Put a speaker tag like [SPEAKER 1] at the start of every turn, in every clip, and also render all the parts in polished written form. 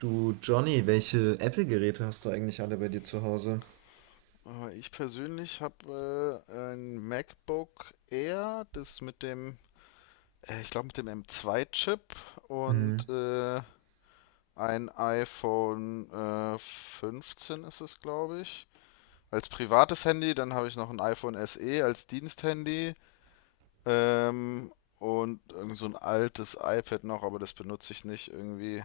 [SPEAKER 1] Du Johnny, welche Apple-Geräte hast du eigentlich alle bei dir zu Hause?
[SPEAKER 2] Ich persönlich habe ein MacBook Air, das mit dem, ich glaube mit dem M2-Chip
[SPEAKER 1] Hm,
[SPEAKER 2] und äh, ein iPhone 15 ist es, glaube ich, als privates Handy. Dann habe ich noch ein iPhone SE als Diensthandy ähm, und irgend so ein altes iPad noch, aber das benutze ich nicht irgendwie,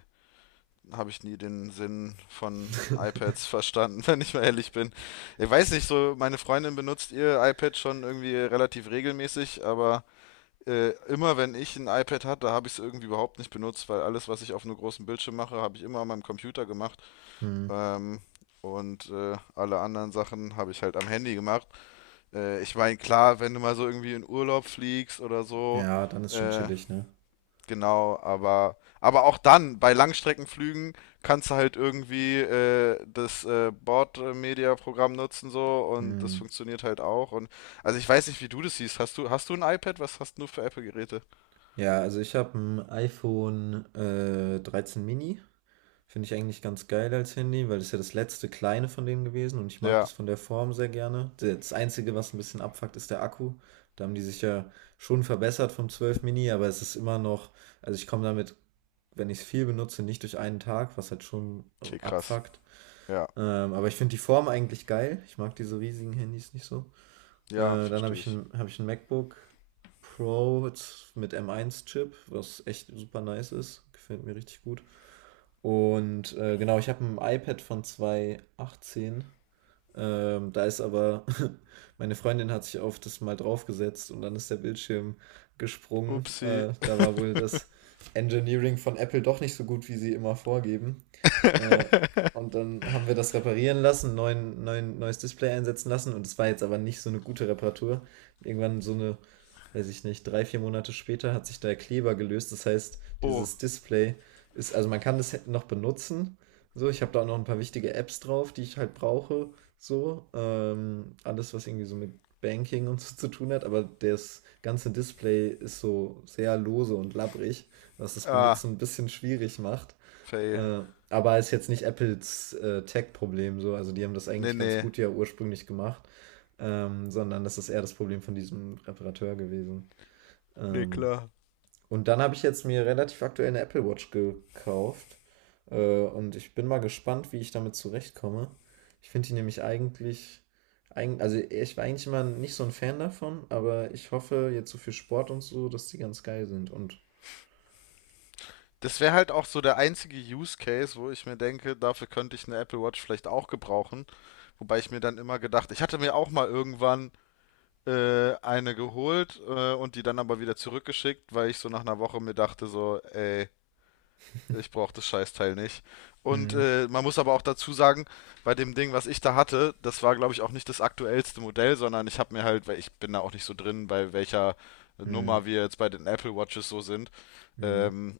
[SPEAKER 2] habe ich nie den Sinn von iPads verstanden, wenn ich mal ehrlich bin. Ich weiß nicht, so meine Freundin benutzt ihr iPad schon irgendwie relativ regelmäßig, aber immer wenn ich ein iPad hatte, habe ich es irgendwie überhaupt nicht benutzt, weil alles, was ich auf einem großen Bildschirm mache, habe ich immer an meinem Computer gemacht.
[SPEAKER 1] hm.
[SPEAKER 2] Ähm, Alle anderen Sachen habe ich halt am Handy gemacht. Ich meine, klar, wenn du mal so irgendwie in Urlaub fliegst oder so,
[SPEAKER 1] Ja, dann ist schon
[SPEAKER 2] äh,
[SPEAKER 1] chillig, ne?
[SPEAKER 2] genau, aber auch dann, bei Langstreckenflügen kannst du halt irgendwie das Bordmedia-Programm nutzen so und das
[SPEAKER 1] Hm.
[SPEAKER 2] funktioniert halt auch. Und also ich weiß nicht, wie du das siehst. Hast du ein iPad? Was hast du für Apple-Geräte?
[SPEAKER 1] Ja, also ich habe ein iPhone 13 Mini. Finde ich eigentlich ganz geil als Handy, weil das ist ja das letzte kleine von denen gewesen und ich mag
[SPEAKER 2] Ja,
[SPEAKER 1] das von der Form sehr gerne. Das Einzige, was ein bisschen abfuckt, ist der Akku. Da haben die sich ja schon verbessert vom 12 Mini, aber es ist immer noch, also ich komme damit, wenn ich es viel benutze, nicht durch einen Tag, was halt schon
[SPEAKER 2] okay, krass.
[SPEAKER 1] abfuckt.
[SPEAKER 2] Ja,
[SPEAKER 1] Aber ich finde die Form eigentlich geil. Ich mag diese riesigen Handys nicht so.
[SPEAKER 2] ja,
[SPEAKER 1] Dann habe
[SPEAKER 2] verstehe
[SPEAKER 1] ich
[SPEAKER 2] ich.
[SPEAKER 1] ein, hab ich ein MacBook Pro jetzt mit m eins chip, was echt super nice ist. Gefällt mir richtig gut. Und genau, ich habe ein iPad von 2018. Da ist aber, meine Freundin hat sich auf das mal draufgesetzt und dann ist der Bildschirm gesprungen.
[SPEAKER 2] Upsi.
[SPEAKER 1] Da war wohl das Engineering von Apple doch nicht so gut, wie sie immer vorgeben. Äh, und dann haben wir das reparieren lassen, neues Display einsetzen lassen und es war jetzt aber nicht so eine gute Reparatur. Irgendwann so eine, weiß ich nicht, drei, vier Monate später hat sich der Kleber gelöst. Das heißt,
[SPEAKER 2] Oh,
[SPEAKER 1] dieses Display ist, also man kann das noch benutzen. So, ich habe da auch noch ein paar wichtige Apps drauf, die ich halt brauche. So, alles, was irgendwie so mit Banking und so zu tun hat, aber das ganze Display ist so sehr lose und labbrig, was das
[SPEAKER 2] ah,
[SPEAKER 1] Benutzen ein bisschen schwierig macht.
[SPEAKER 2] fail.
[SPEAKER 1] Äh, aber ist jetzt nicht Apples Tech-Problem so. Also die haben das
[SPEAKER 2] Nee,
[SPEAKER 1] eigentlich ganz
[SPEAKER 2] nee.
[SPEAKER 1] gut ja ursprünglich gemacht, sondern das ist eher das Problem von diesem Reparateur gewesen.
[SPEAKER 2] Nee,
[SPEAKER 1] Ähm,
[SPEAKER 2] klar.
[SPEAKER 1] und dann habe ich jetzt mir relativ aktuell eine Apple Watch gekauft. Und ich bin mal gespannt, wie ich damit zurechtkomme. Ich finde die nämlich eigentlich, eig also ich war eigentlich immer nicht so ein Fan davon, aber ich hoffe jetzt so für Sport und so, dass die ganz geil sind. Und
[SPEAKER 2] Das wäre halt auch so der einzige Use Case, wo ich mir denke, dafür könnte ich eine Apple Watch vielleicht auch gebrauchen. Wobei ich mir dann immer gedacht, ich hatte mir auch mal irgendwann eine geholt und die dann aber wieder zurückgeschickt, weil ich so nach einer Woche mir dachte so, ey, ich brauche das Scheißteil nicht. Und
[SPEAKER 1] hm,
[SPEAKER 2] man muss aber auch dazu sagen, bei dem Ding, was ich da hatte, das war, glaube ich, auch nicht das aktuellste Modell, sondern ich habe mir halt, weil ich bin da auch nicht so drin, bei welcher Nummer
[SPEAKER 1] hm,
[SPEAKER 2] wir jetzt bei den Apple Watches so sind.
[SPEAKER 1] hm,
[SPEAKER 2] Ähm,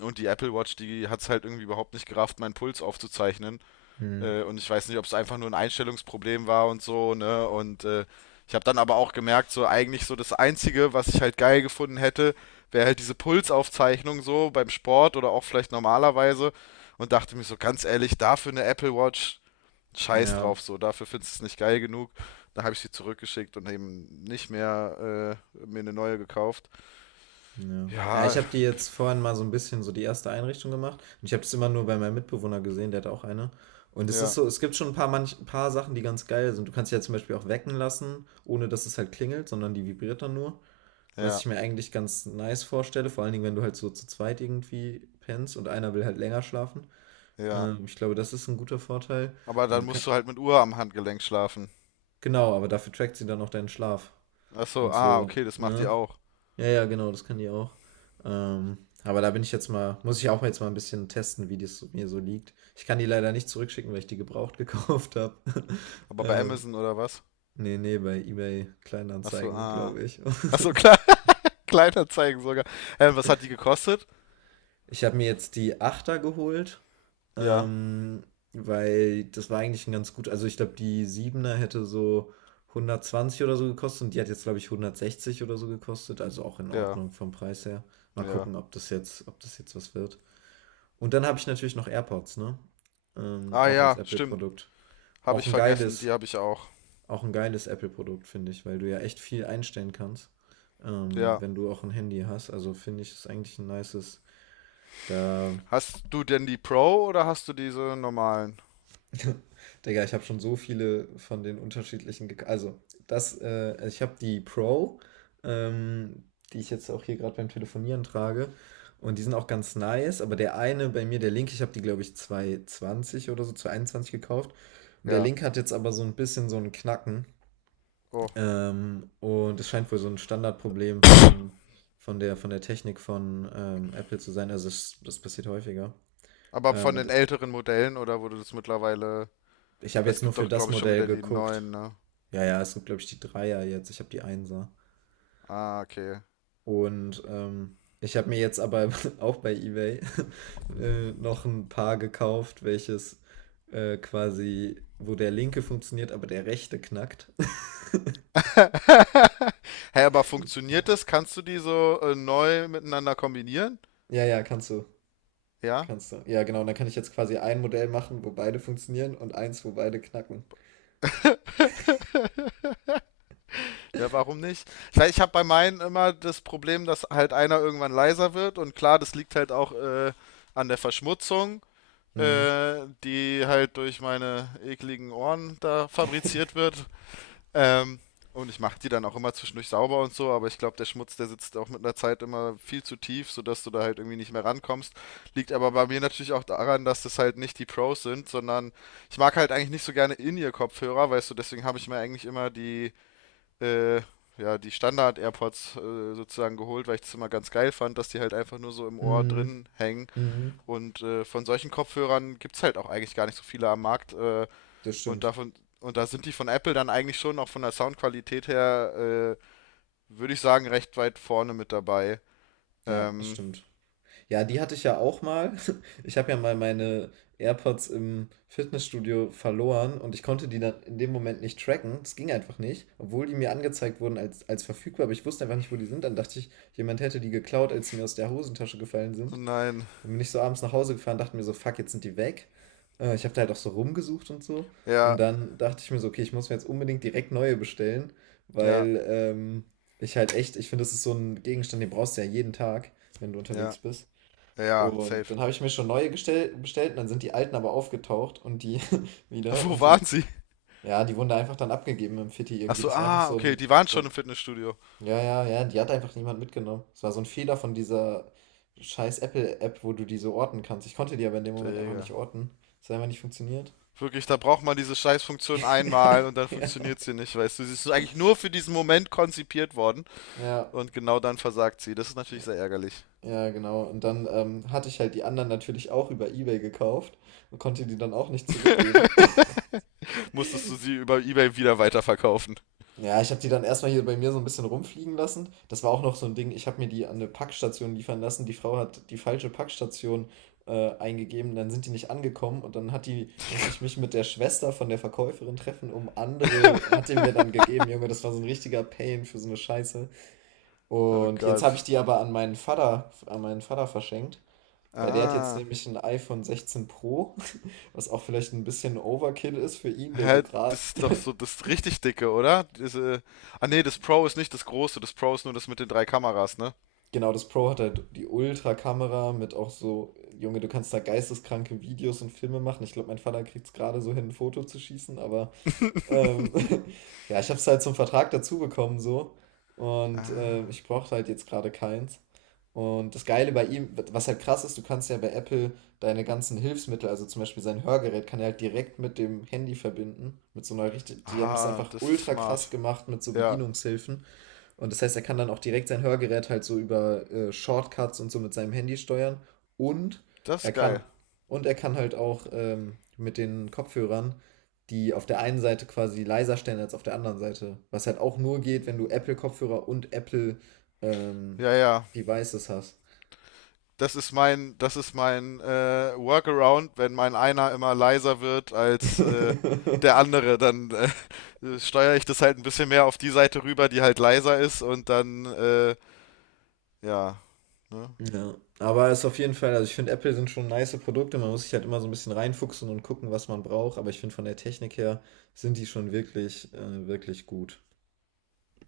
[SPEAKER 2] und die Apple Watch, die hat es halt irgendwie überhaupt nicht gerafft, meinen Puls aufzuzeichnen.
[SPEAKER 1] hm.
[SPEAKER 2] Und ich weiß nicht, ob es einfach nur ein Einstellungsproblem war und so, ne? Und ich habe dann aber auch gemerkt, so eigentlich so das Einzige, was ich halt geil gefunden hätte, wäre halt diese Pulsaufzeichnung so beim Sport oder auch vielleicht normalerweise. Und dachte mir so ganz ehrlich, dafür eine Apple Watch, scheiß
[SPEAKER 1] Ja,
[SPEAKER 2] drauf, so, dafür findest du es nicht geil genug. Da habe ich sie zurückgeschickt und eben nicht mehr mir eine neue gekauft.
[SPEAKER 1] ja. Ja, ich
[SPEAKER 2] Ja,
[SPEAKER 1] habe die jetzt vorhin mal so ein bisschen so die erste Einrichtung gemacht und ich habe es immer nur bei meinem Mitbewohner gesehen, der hat auch eine. Und es ist
[SPEAKER 2] ja,
[SPEAKER 1] so, es gibt schon ein paar manch ein paar Sachen, die ganz geil sind. Du kannst die ja zum Beispiel auch wecken lassen, ohne dass es halt klingelt, sondern die vibriert dann nur, was
[SPEAKER 2] ja,
[SPEAKER 1] ich mir eigentlich ganz nice vorstelle, vor allen Dingen, wenn du halt so zu zweit irgendwie pennst und einer will halt länger schlafen.
[SPEAKER 2] ja.
[SPEAKER 1] Ich glaube, das ist ein guter Vorteil.
[SPEAKER 2] Aber
[SPEAKER 1] Und du
[SPEAKER 2] dann
[SPEAKER 1] kann
[SPEAKER 2] musst du halt mit Uhr am Handgelenk schlafen.
[SPEAKER 1] genau, aber dafür trackt sie dann auch deinen Schlaf
[SPEAKER 2] Achso,
[SPEAKER 1] und
[SPEAKER 2] ah,
[SPEAKER 1] so,
[SPEAKER 2] okay, das macht die
[SPEAKER 1] ne?
[SPEAKER 2] auch.
[SPEAKER 1] Ja, ja, genau, das kann die auch. Aber da bin ich jetzt mal, muss ich auch jetzt mal ein bisschen testen, wie das mir so liegt. Ich kann die leider nicht zurückschicken, weil ich die gebraucht gekauft habe.
[SPEAKER 2] Aber bei
[SPEAKER 1] Ähm,
[SPEAKER 2] Amazon oder was?
[SPEAKER 1] nee, nee, bei eBay
[SPEAKER 2] Achso,
[SPEAKER 1] Kleinanzeigen,
[SPEAKER 2] ah.
[SPEAKER 1] glaube ich.
[SPEAKER 2] Achso, klar, Kleinanzeigen sogar. Was hat die gekostet?
[SPEAKER 1] Ich habe mir jetzt die Achter geholt,
[SPEAKER 2] Ja,
[SPEAKER 1] ähm, weil das war eigentlich ein ganz gut, also ich glaube, die Siebener hätte so 120 oder so gekostet und die hat jetzt, glaube ich, 160 oder so gekostet, also auch in
[SPEAKER 2] ja,
[SPEAKER 1] Ordnung vom Preis her. Mal
[SPEAKER 2] ja.
[SPEAKER 1] gucken, ob das jetzt was wird. Und dann habe ich natürlich noch AirPods, ne?
[SPEAKER 2] Ah
[SPEAKER 1] Auch als
[SPEAKER 2] ja, stimmt.
[SPEAKER 1] Apple-Produkt.
[SPEAKER 2] Habe
[SPEAKER 1] Auch
[SPEAKER 2] ich
[SPEAKER 1] ein
[SPEAKER 2] vergessen, die
[SPEAKER 1] geiles,
[SPEAKER 2] habe ich auch.
[SPEAKER 1] auch ein geiles Apple-Produkt, finde ich, weil du ja echt viel einstellen kannst,
[SPEAKER 2] Ja.
[SPEAKER 1] wenn du auch ein Handy hast. Also finde ich, ist eigentlich ein nices. Da
[SPEAKER 2] Hast du denn die Pro oder hast du diese normalen?
[SPEAKER 1] Digga, ich habe schon so viele von den unterschiedlichen gek Also, ich habe die Pro, ähm, die ich jetzt auch hier gerade beim Telefonieren trage. Und die sind auch ganz nice, aber der eine bei mir, der linke, ich habe die, glaube ich, 220 oder so, 221 gekauft. Und der
[SPEAKER 2] Ja.
[SPEAKER 1] linke hat jetzt aber so ein bisschen so einen Knacken.
[SPEAKER 2] Oh.
[SPEAKER 1] Und es scheint wohl so ein Standardproblem von, von der Technik von Apple zu sein. Also, das passiert häufiger.
[SPEAKER 2] Aber von den
[SPEAKER 1] Und
[SPEAKER 2] älteren Modellen oder wurde das mittlerweile.
[SPEAKER 1] ich habe
[SPEAKER 2] Weil
[SPEAKER 1] jetzt
[SPEAKER 2] es
[SPEAKER 1] nur
[SPEAKER 2] gibt
[SPEAKER 1] für
[SPEAKER 2] doch,
[SPEAKER 1] das
[SPEAKER 2] glaube ich, schon
[SPEAKER 1] Modell
[SPEAKER 2] wieder die
[SPEAKER 1] geguckt.
[SPEAKER 2] neuen, ne?
[SPEAKER 1] Ja, ja, es sind, glaube ich, die Dreier jetzt. Ich habe die Einser.
[SPEAKER 2] Ah, okay.
[SPEAKER 1] Und ich habe mir jetzt aber auch bei eBay noch ein Paar gekauft, welches quasi, wo der linke funktioniert, aber der rechte knackt.
[SPEAKER 2] Hä, hey, aber funktioniert das? Kannst du die so neu miteinander kombinieren?
[SPEAKER 1] Ja, ja, kannst du.
[SPEAKER 2] Ja?
[SPEAKER 1] Kannst du. Ja, genau. Und dann kann ich jetzt quasi ein Modell machen, wo beide funktionieren und eins, wo beide knacken.
[SPEAKER 2] Ja, warum nicht? Ich weiß, ich habe bei meinen immer das Problem, dass halt einer irgendwann leiser wird und klar, das liegt halt auch an der Verschmutzung,
[SPEAKER 1] Mhm.
[SPEAKER 2] die halt durch meine ekligen Ohren da fabriziert wird. Ähm, und ich mache die dann auch immer zwischendurch sauber und so, aber ich glaube, der Schmutz, der sitzt auch mit einer Zeit immer viel zu tief, sodass du da halt irgendwie nicht mehr rankommst. Liegt aber bei mir natürlich auch daran, dass das halt nicht die Pros sind, sondern ich mag halt eigentlich nicht so gerne In-Ear-Kopfhörer, weißt du, deswegen habe ich mir eigentlich immer die äh, ja, die Standard-AirPods sozusagen geholt, weil ich das immer ganz geil fand, dass die halt einfach nur so im Ohr
[SPEAKER 1] Mhm.
[SPEAKER 2] drin hängen.
[SPEAKER 1] Mhm.
[SPEAKER 2] Und von solchen Kopfhörern gibt's halt auch eigentlich gar nicht so viele am Markt.
[SPEAKER 1] Das
[SPEAKER 2] Und
[SPEAKER 1] stimmt.
[SPEAKER 2] davon, und da sind die von Apple dann eigentlich schon auch von der Soundqualität her, würde ich sagen, recht weit vorne mit dabei.
[SPEAKER 1] Ja, das
[SPEAKER 2] Ähm,
[SPEAKER 1] stimmt. Ja, die hatte ich ja auch mal. Ich habe ja mal meine AirPods im Fitnessstudio verloren und ich konnte die dann in dem Moment nicht tracken. Das ging einfach nicht, obwohl die mir angezeigt wurden als, als verfügbar, aber ich wusste einfach nicht, wo die sind. Dann dachte ich, jemand hätte die geklaut, als sie mir aus der Hosentasche gefallen
[SPEAKER 2] oh
[SPEAKER 1] sind.
[SPEAKER 2] nein.
[SPEAKER 1] Dann bin ich so abends nach Hause gefahren, dachte mir so, fuck, jetzt sind die weg. Ich habe da halt auch so rumgesucht und so. Und
[SPEAKER 2] Ja,
[SPEAKER 1] dann dachte ich mir so, okay, ich muss mir jetzt unbedingt direkt neue bestellen,
[SPEAKER 2] ja,
[SPEAKER 1] weil ich halt echt, ich finde, das ist so ein Gegenstand, den brauchst du ja jeden Tag, wenn du
[SPEAKER 2] ja,
[SPEAKER 1] unterwegs bist.
[SPEAKER 2] ja,
[SPEAKER 1] Und
[SPEAKER 2] safe.
[SPEAKER 1] dann habe ich mir schon neue gestell bestellt und dann sind die alten aber aufgetaucht und die wieder
[SPEAKER 2] Wo
[SPEAKER 1] und die,
[SPEAKER 2] waren sie?
[SPEAKER 1] ja, die wurden da einfach dann abgegeben im Fitti irgendwie.
[SPEAKER 2] Achso,
[SPEAKER 1] Das war einfach
[SPEAKER 2] ah,
[SPEAKER 1] so
[SPEAKER 2] okay,
[SPEAKER 1] ein,
[SPEAKER 2] die waren schon im Fitnessstudio.
[SPEAKER 1] ja, ja, ja, die hat einfach niemand mitgenommen. Das war so ein Fehler von dieser scheiß Apple-App, wo du die so orten kannst. Ich konnte die aber in dem Moment einfach
[SPEAKER 2] Digga.
[SPEAKER 1] nicht orten. Das hat einfach nicht funktioniert.
[SPEAKER 2] Wirklich, da braucht man diese Scheißfunktion einmal und dann
[SPEAKER 1] Ja,
[SPEAKER 2] funktioniert sie nicht, weißt du. Sie ist eigentlich nur für diesen Moment konzipiert worden
[SPEAKER 1] ja,
[SPEAKER 2] und genau dann versagt sie. Das ist natürlich sehr ärgerlich.
[SPEAKER 1] ja, genau. Und dann hatte ich halt die anderen natürlich auch über eBay gekauft und konnte die dann auch nicht zurückgeben.
[SPEAKER 2] Musstest du sie über eBay wieder weiterverkaufen.
[SPEAKER 1] Ja, ich habe die dann erstmal hier bei mir so ein bisschen rumfliegen lassen. Das war auch noch so ein Ding. Ich habe mir die an eine Packstation liefern lassen. Die Frau hat die falsche Packstation eingegeben. Dann sind die nicht angekommen und dann musste ich mich mit der Schwester von der Verkäuferin treffen, um andere, hat die mir dann gegeben. Junge, das war so ein richtiger Pain für so eine Scheiße.
[SPEAKER 2] Oh
[SPEAKER 1] Und jetzt habe ich
[SPEAKER 2] Gott.
[SPEAKER 1] die aber an meinen Vater verschenkt. Weil der hat jetzt
[SPEAKER 2] Ah.
[SPEAKER 1] nämlich ein iPhone 16 Pro, was auch vielleicht ein bisschen Overkill ist für ihn, der so
[SPEAKER 2] Hä,
[SPEAKER 1] gerade
[SPEAKER 2] das ist doch so das richtig dicke, oder? Diese. Ah nee, das Pro ist nicht das große, das Pro ist nur das mit den drei Kameras, ne?
[SPEAKER 1] Genau, das Pro hat halt die Ultra-Kamera mit auch so, Junge, du kannst da geisteskranke Videos und Filme machen. Ich glaube, mein Vater kriegt es gerade so hin, ein Foto zu schießen, aber ähm, ja, ich habe es halt zum Vertrag dazu bekommen so und
[SPEAKER 2] Ah,
[SPEAKER 1] ich brauchte halt jetzt gerade keins. Und das Geile bei ihm, was halt krass ist, du kannst ja bei Apple deine ganzen Hilfsmittel, also zum Beispiel sein Hörgerät, kann er halt direkt mit dem Handy verbinden, mit so einer richtig, die haben das
[SPEAKER 2] ah,
[SPEAKER 1] einfach
[SPEAKER 2] das ist
[SPEAKER 1] ultra krass
[SPEAKER 2] smart.
[SPEAKER 1] gemacht mit so
[SPEAKER 2] Ja,
[SPEAKER 1] Bedienungshilfen. Und das heißt, er kann dann auch direkt sein Hörgerät halt so über Shortcuts und so mit seinem Handy steuern. Und
[SPEAKER 2] das
[SPEAKER 1] er
[SPEAKER 2] ist
[SPEAKER 1] kann,
[SPEAKER 2] geil.
[SPEAKER 1] und er kann halt auch mit den Kopfhörern die auf der einen Seite quasi leiser stellen als auf der anderen Seite. Was halt auch nur geht, wenn du
[SPEAKER 2] Hm,
[SPEAKER 1] Apple-Kopfhörer und Apple ähm,
[SPEAKER 2] ja, ja.
[SPEAKER 1] Devices hast.
[SPEAKER 2] Das ist mein, das ist mein Workaround, wenn mein einer immer leiser wird als der andere, dann steuere ich das halt ein bisschen mehr auf die Seite rüber, die halt leiser ist und dann, ja, ne?
[SPEAKER 1] Ja, aber es ist auf jeden Fall, also ich finde Apple sind schon nice Produkte, man muss sich halt immer so ein bisschen reinfuchsen und gucken, was man braucht, aber ich finde von der Technik her sind die schon wirklich, wirklich gut.